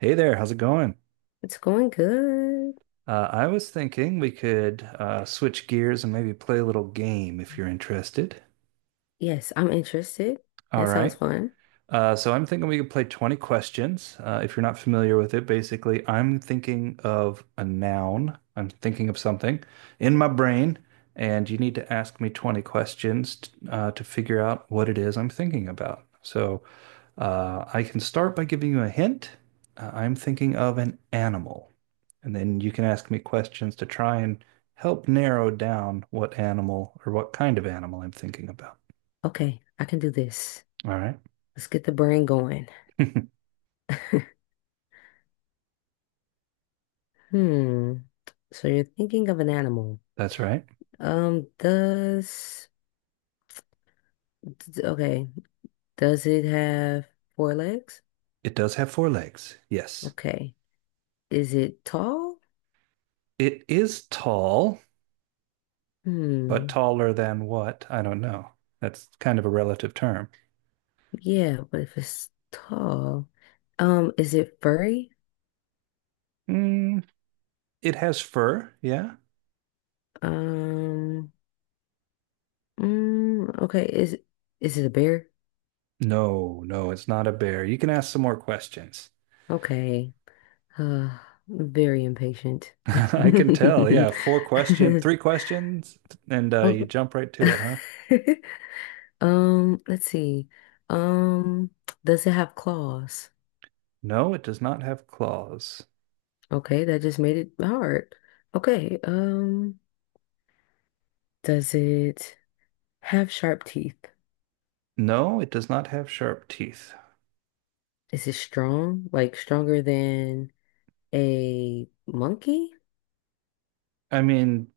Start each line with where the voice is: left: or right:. right: Hey there, how's it going?
left: It's going good.
right: I was thinking we could switch gears and maybe play a little game if you're interested.
left: Yes, I'm interested.
right: All
left: That sounds
right: right.
left: fun.
right: So I'm thinking we could play 20 questions. If you're not familiar with it, basically, I'm thinking of a noun. I'm thinking of something in my brain, and you need to ask me 20 questions to figure out what it is I'm thinking about. So I can start by giving you a hint. I'm thinking of an animal, and then you can ask me questions to try and help narrow down what animal or what kind of animal I'm thinking about.
left: Okay, I can do this.
right: All right.
left: Let's get the brain going. Hmm. So you're thinking of an animal.
right: That's right.
left: Um, does, okay, does it have four legs?
right: It does have four legs. Yes.
left: Okay. Is it tall?
right: It is tall, but
left: Hmm.
right: taller than what? I don't know. That's kind of a relative term.
left: Yeah, but if it's tall, is it furry?
right: Mm, it has fur. Yeah.
left: Um, okay, is it a bear?
right: No, no, it's not a bear. You can ask some more questions.
left: Okay. Uh, very impatient.
right: I can tell. Yeah. Three questions, and you
left: Oh.
right: jump right to it, huh?
left: Let's see. Um, does it have claws?
right: No, it does not have claws.
left: Okay, that just made it hard. Okay, does it have sharp teeth?
right: No, it does not have sharp teeth.
left: Is it strong? Like stronger than a monkey?
right: I mean,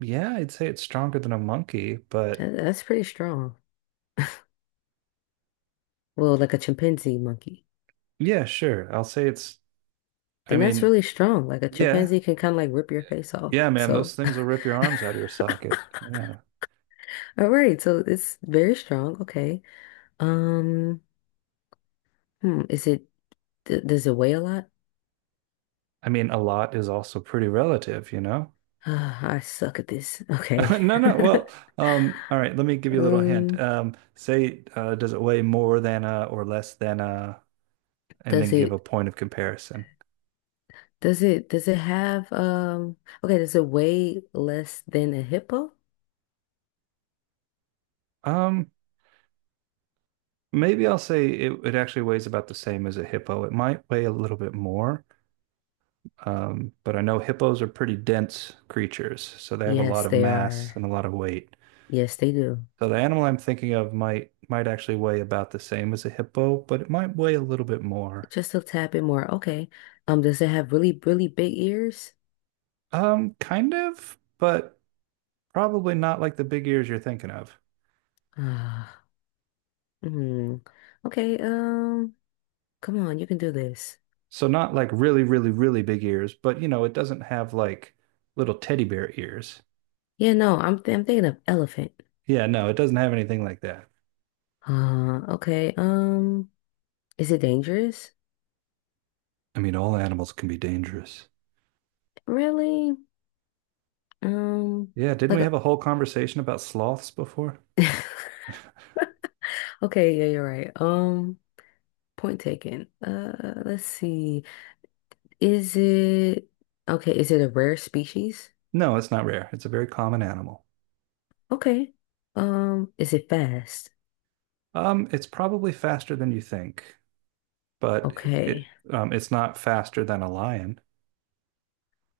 right: yeah, I'd say it's stronger than a monkey, but
left: That's pretty strong. Well, like a chimpanzee monkey.
right: yeah, sure. I'll say it's, I
left: Then that's
right: mean,
left: really strong. Like a
right: yeah,
left: chimpanzee can kind of like rip your face off.
right: Yeah, man, those
left: So
right: things will rip your arms out of your socket. Yeah.
left: all right, so it's very strong. Okay. Um, is it d does it weigh a lot?
right: I mean, a lot is also pretty relative, you know?
left: I suck at this. Okay.
right: No, no. Well, all right, let me give you a little hint.
left: Um,
right: Say, does it weigh more than a or less than a? And then
left: does
right: give
left: it
right: a point of comparison.
left: does it have okay, does it weigh less than a hippo?
right: Um, maybe it actually weighs about the same as a hippo. It might weigh a little bit more. But I know hippos are pretty dense creatures, so they have a lot
left: Yes,
right: of
left: they
right: mass and
left: are.
right: a lot of weight.
left: Yes, they do.
right: So the animal I'm thinking of might actually weigh about the same as a hippo, but it might weigh a little bit more.
left: Just a tad bit more. Okay. Does it have really, really big ears?
right: Kind of, but probably not like the big ears you're thinking of.
left: Ah, hmm. Okay, come on, you can do this.
right: So not like really, really, really big ears, but you know, it doesn't have like little teddy bear ears.
left: Yeah, no, I'm thinking of elephant.
right: Yeah, no, it doesn't have anything like that.
left: Okay. Is it dangerous?
right: I mean, all animals can be dangerous.
left: Really? Um,
right: Yeah, didn't
left: like
right: we have a whole conversation about sloths before?
left: okay, yeah, you're right. Point taken. Let's see. Is it okay, is it a rare species?
right: No, it's not rare. It's a very common animal.
left: Okay. Is it fast?
right: It's probably faster than you think, but
left: Okay.
right: it's not faster than a lion.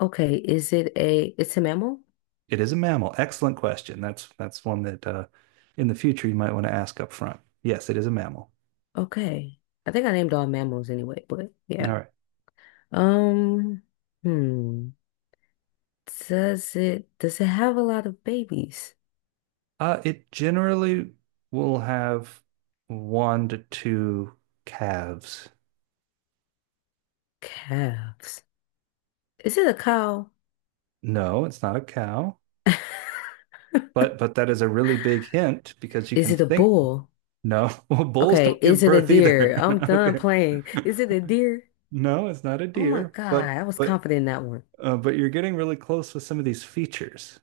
left: Okay, is it's a mammal?
right: It is a mammal. Excellent question. That's one that in the future you might want to ask up front. Yes, it is a mammal.
left: Okay. I think I named all mammals anyway, but
right: All
left: yeah.
right: right.
left: Um, hmm. Does it have a lot of babies?
right: It generally will have one to two calves.
left: Calves. Is it a cow?
right: No, it's not a cow. But that is a really big hint because you
left: Is
right: can
left: it a
right: think
left: bull?
right: no, well, bulls
left: Okay,
right: don't
left: is
right: give
left: it a
right: birth either.
left: deer? I'm done
right: Okay.
left: playing. Is it a deer?
right: No, it's not a
left: Oh my
right: deer,
left: God,
right: but
left: I was confident in that one.
right: but you're getting really close with some of these features.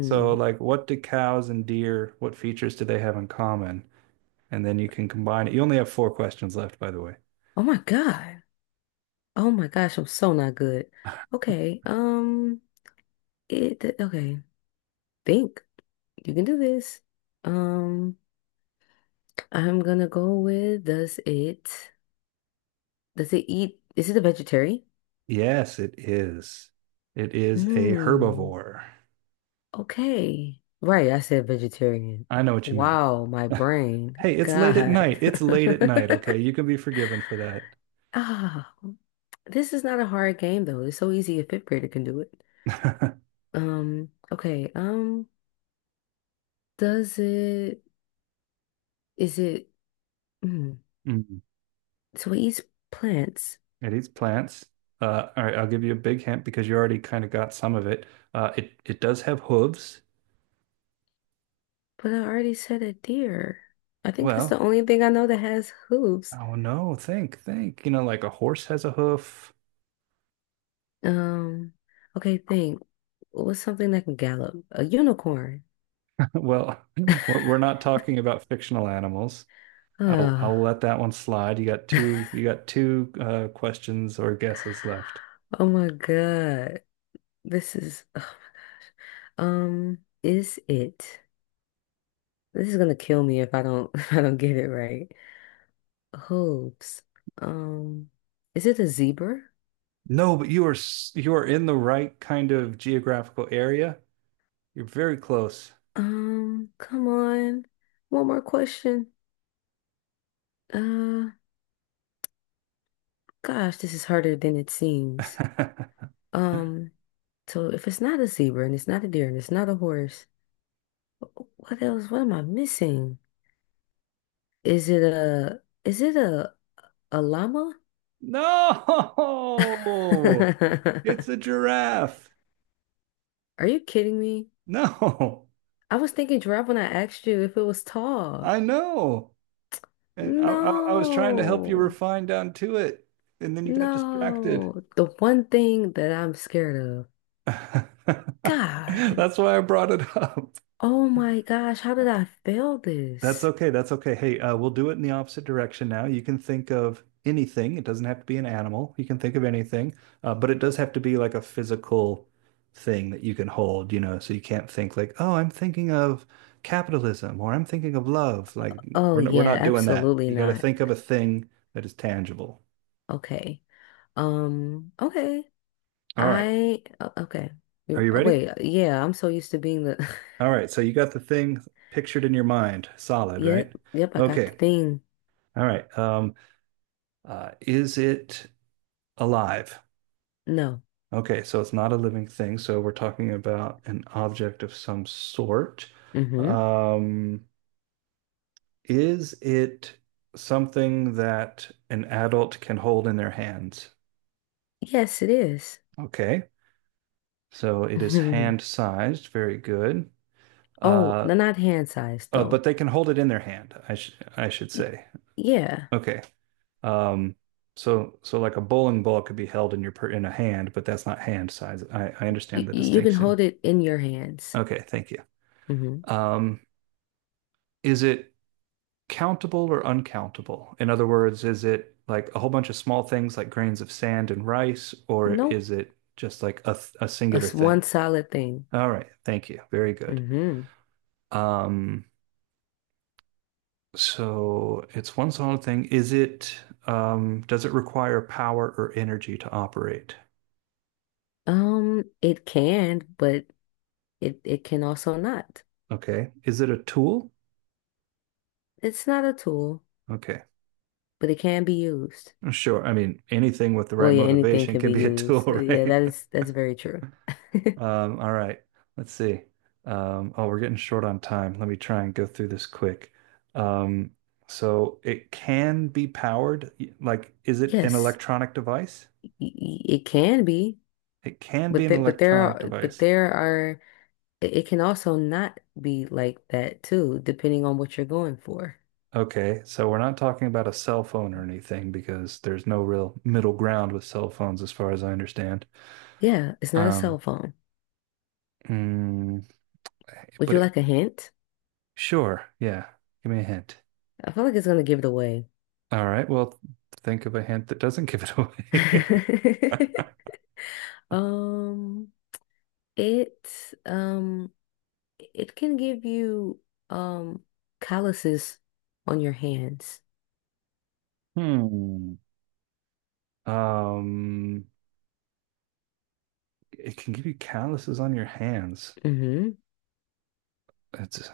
right: So, like, what do cows and deer, what features do they have in common? And then you can combine it. You only have four questions left, by the way.
left: Oh my God. Oh my gosh, I'm so not good. Okay, okay, think. You can do this. Um, I'm gonna go with does is it a vegetarian?
right: Yes, it is. It is a
left: Hmm.
right: herbivore.
left: Okay. Right, I said vegetarian.
right: I know what you meant.
left: Wow, my brain.
right: Hey, it's late at
left: God.
right: night. It's late at night. Okay, you can be forgiven for that.
left: Ah, this is not a hard game though. It's so easy a fifth grader can do it. Okay. Does it is it mm,
right: Mm.
left: so it eats plants,
right: It eats plants. All right, I'll give you a big hint because you already kind of got some of it. It does have hooves.
left: but I already said a deer. I think that's the
right: Well,
left: only thing I know that has hooves.
right: oh no, think, think. You know, like a horse has a hoof.
left: Um, okay, think. What's something that can gallop? A unicorn.
right: Well, we're not talking about fictional animals. I'll
left: Ah.
right: let that one slide. You got two questions or guesses left.
left: Oh my God. This is, oh my gosh. Um, is it? This is gonna kill me if I don't if I don't get it right. Hooves. Um, is it a zebra?
right: No, but you are in the right kind of geographical area. You're very close.
left: Come on. One more question. Uh, gosh, this is harder than it seems. Um, so if it's not a zebra and it's not a deer and it's not a horse, wh- what else? What am I missing? Is it a is it a llama?
right: No, it's a giraffe.
left: Are you kidding me?
right: No,
left: I was thinking giraffe when I asked you if it was tall.
right: I know. And I was trying to help you
left: No,
right: refine down to it, and then you got distracted.
left: no. The one thing that I'm scared of.
right: That's
left: God.
right: why I brought it up.
left: Oh my gosh, how
right: No.
left: did I fail
right: That's
left: this?
right: okay. That's okay. Hey, we'll do it in the opposite direction now. You can think of anything. It doesn't have to be an animal. You can think of anything, but it does have to be like a physical thing that you can hold, you know, so you can't think like, oh, I'm thinking of capitalism or I'm thinking of love. Like
left: Oh
right: we're
left: yeah,
right: not doing that.
left: absolutely
right: You got to
left: not.
right: think of a thing that is tangible.
left: Okay. Okay.
right: All right.
left: Okay.
right: Are you ready?
left: Wait, yeah, I'm so used to being the
right: All right. So you got the thing pictured in your mind, solid,
left: Yep,
right: right?
left: yep, I got the
right: Okay.
left: thing.
right: All right. Is it alive?
left: No.
right: Okay, so it's not a living thing, so we're talking about an object of some sort.
left: Mm-hmm.
right: Um, is it something that an adult can hold in their hands?
left: Yes, it is.
right: Okay, so it is hand-sized, very good.
left: Oh,
right: Uh,
left: no, not hand size though.
right: but they can hold it in their hand, I should
left: Y-
right: say.
left: Yeah.
right: Okay. Um, so like a bowling ball could be held in your per in a hand, but that's not hand size. I understand the
left: You can
right: distinction.
left: hold it in your hands.
right: Okay, thank you.
left: Mm-hmm.
right: Um, is it countable or uncountable? In other words, is it like a whole bunch of small things like grains of sand and rice, or
left: Nope.
right: is it just like a singular
left: That's one
right: thing?
left: solid thing.
right: All right, thank you. Very good.
left: Mm-hmm.
right: Um, so it's one solid thing. Does it require power or energy to operate?
left: It can, but it can also not.
right: Okay. Is it a tool?
left: It's not a tool,
right: Okay.
left: but it can be used.
right: Sure. I mean, anything with the
left: Well,
right: right
left: yeah, anything
right: motivation
left: can
right: can
left: be
right: be a tool,
left: used. Yeah,
right: right?
left: that is that's very true.
right: All right, let's see. Oh, we're getting short on time. Let me try and go through this quick. Um, so it can be powered. Like, is it an
left: Yes,
right: electronic device?
left: it can be,
right: It can be
left: but
right: an
left: th but
right: electronic device.
left: there are it can also not be like that too, depending on what you're going for.
right: Okay, so we're not talking about a cell phone or anything because there's no real middle ground with cell phones, as far as I understand.
left: Yeah, it's not a
right: Um,
left: cell phone.
right: mm,
left: Would
right: but
left: you
right: it,
left: like a hint?
right: sure, yeah. Give me a hint.
left: I feel like it's gonna give it away.
right: All right, well, think of a hint that doesn't give it away.
left: Um, it um it can give you um calluses on your hands.
right: Hmm. Um, it can give you calluses on your hands.
left: Mm-hmm.
right: It's,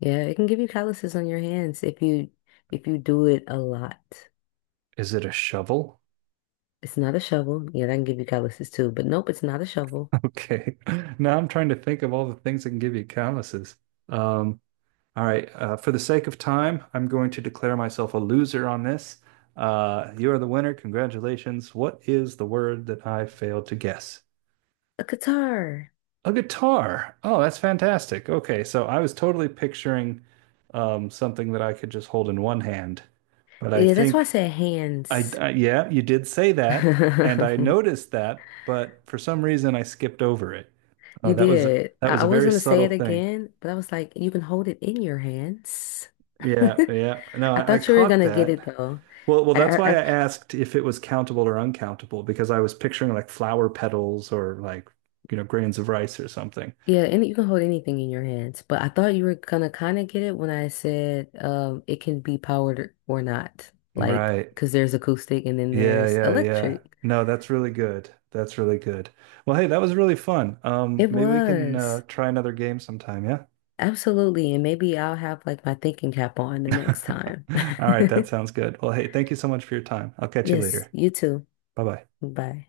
left: Yeah, it can give you calluses on your hands if you do it a lot.
right: is it a shovel?
left: It's not a shovel. Yeah, that can give you calluses too. But nope, it's not a shovel.
right: Okay. Now I'm trying to think of all the things that can give you calluses. Um, all right. For the sake of time, I'm going to declare myself a loser on this. You are the winner. Congratulations. What is the word that I failed to guess?
left: A guitar.
right: A guitar. Oh, that's fantastic. Okay. So I was totally picturing something that I could just hold in one hand. But
left: Yeah, that's why I said hands.
right: I yeah, you did say that, and I noticed that, but for some reason I skipped over it. Oh,
left: You did.
right: that was
left: I
right: a
left: was
right: very
left: gonna say it
right: subtle thing.
left: again, but I was like, you can hold it in your hands.
right: Yeah, yeah. No,
left: I
right: I
left: thought you were
right: caught
left: gonna get
right: that.
left: it though.
right: Well, well,
left: I,
right: that's
left: I,
right: why
left: I-
right: I asked if it was countable or uncountable because I was picturing like flower petals or like, you know, grains of rice or something.
left: yeah, and you can hold anything in your hands, but I thought you were gonna kind of get it when I said it can be powered or not. Like,
right: Right.
left: because there's acoustic and then
right: Yeah,
left: there's
right: yeah, yeah.
left: electric.
right: No, that's really good. That's really good. Well, hey, that was really fun.
left: It
right: Maybe we can
left: was.
right: try another game sometime, yeah?
left: Absolutely. And maybe I'll have like my thinking cap on the next
right: All
left: time.
right: right, that sounds good. Well, hey, thank you so much for your time. I'll catch you
left: Yes,
right: later.
left: you too.
right: Bye bye.
left: Bye.